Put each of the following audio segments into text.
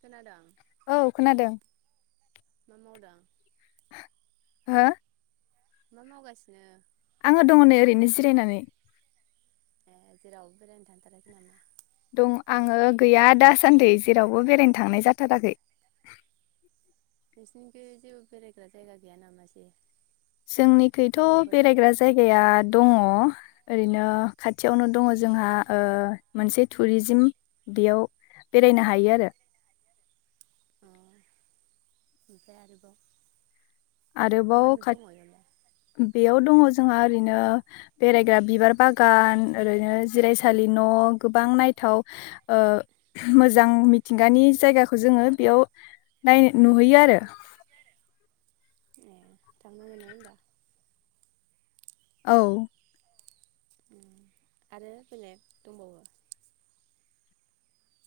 खोनादों औ औ खोनादों। मा मावदों। हो? मा मावगासिनो? आङो दङ नै ओरैनो जिरायनानै। ए जेरावबो बेरायनो थांथाराखै नामा? दं आङो गैया दासान्दि जेरावबो बेरायनो थांनाय जाथाराखै। नोंसिनिखै जेबो बेरायग्रा जायगा गैया नामा सै? जोंनिखैथ' बेरायग्रा जायगाया दङ। ओरैनो खाथियावनो दङ जोंहा ओ मोनसे टुरिजिम बेयाव बेरायनो हायो आरो। अ ओमफाय आरोबाव मा मा आरोबाव खा दङ इयावलाय बेयाव दङ जो जोंहा ओरैनो बेरायग्रा बिबार बागान ओरैनो जिरायसालि न'। गोबां नायथाव ओ मोजां मिथिंगानि जायगाखौ जोङो बेयाव नाय नुहैयो आरो। ए थांनो मोनो होमबा। औ। उम आरो बेलेग दंबावो।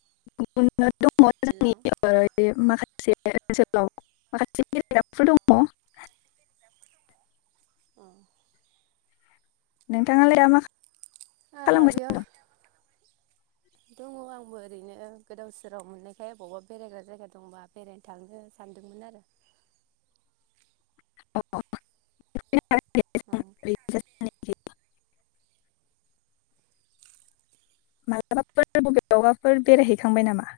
[unintelligible] हेलौ [unintelligible] [unintelligible] दङ। अ' नोंथाङालाय आ [inaudible] खालामगासिनो बेयाव दं। दङ आंबो ओरैनो गोदाव सोराव मोननायखाय अबावबा बेरायग्रा जायगा दंबा बेरायनो थांनो सानदोंमोन आरो। [unintelligible] अ [unintelligible] मालाबाफोर बबेयावबाफोर बेरायहैखांबाय नामा?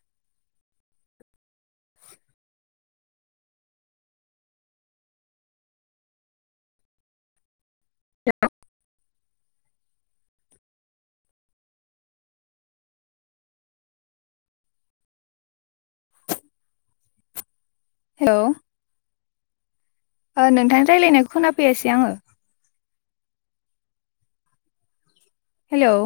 हेल'। ओ नोंथांनि रायलायनायखौ खोनाफैयाासै आङो। हेलौ।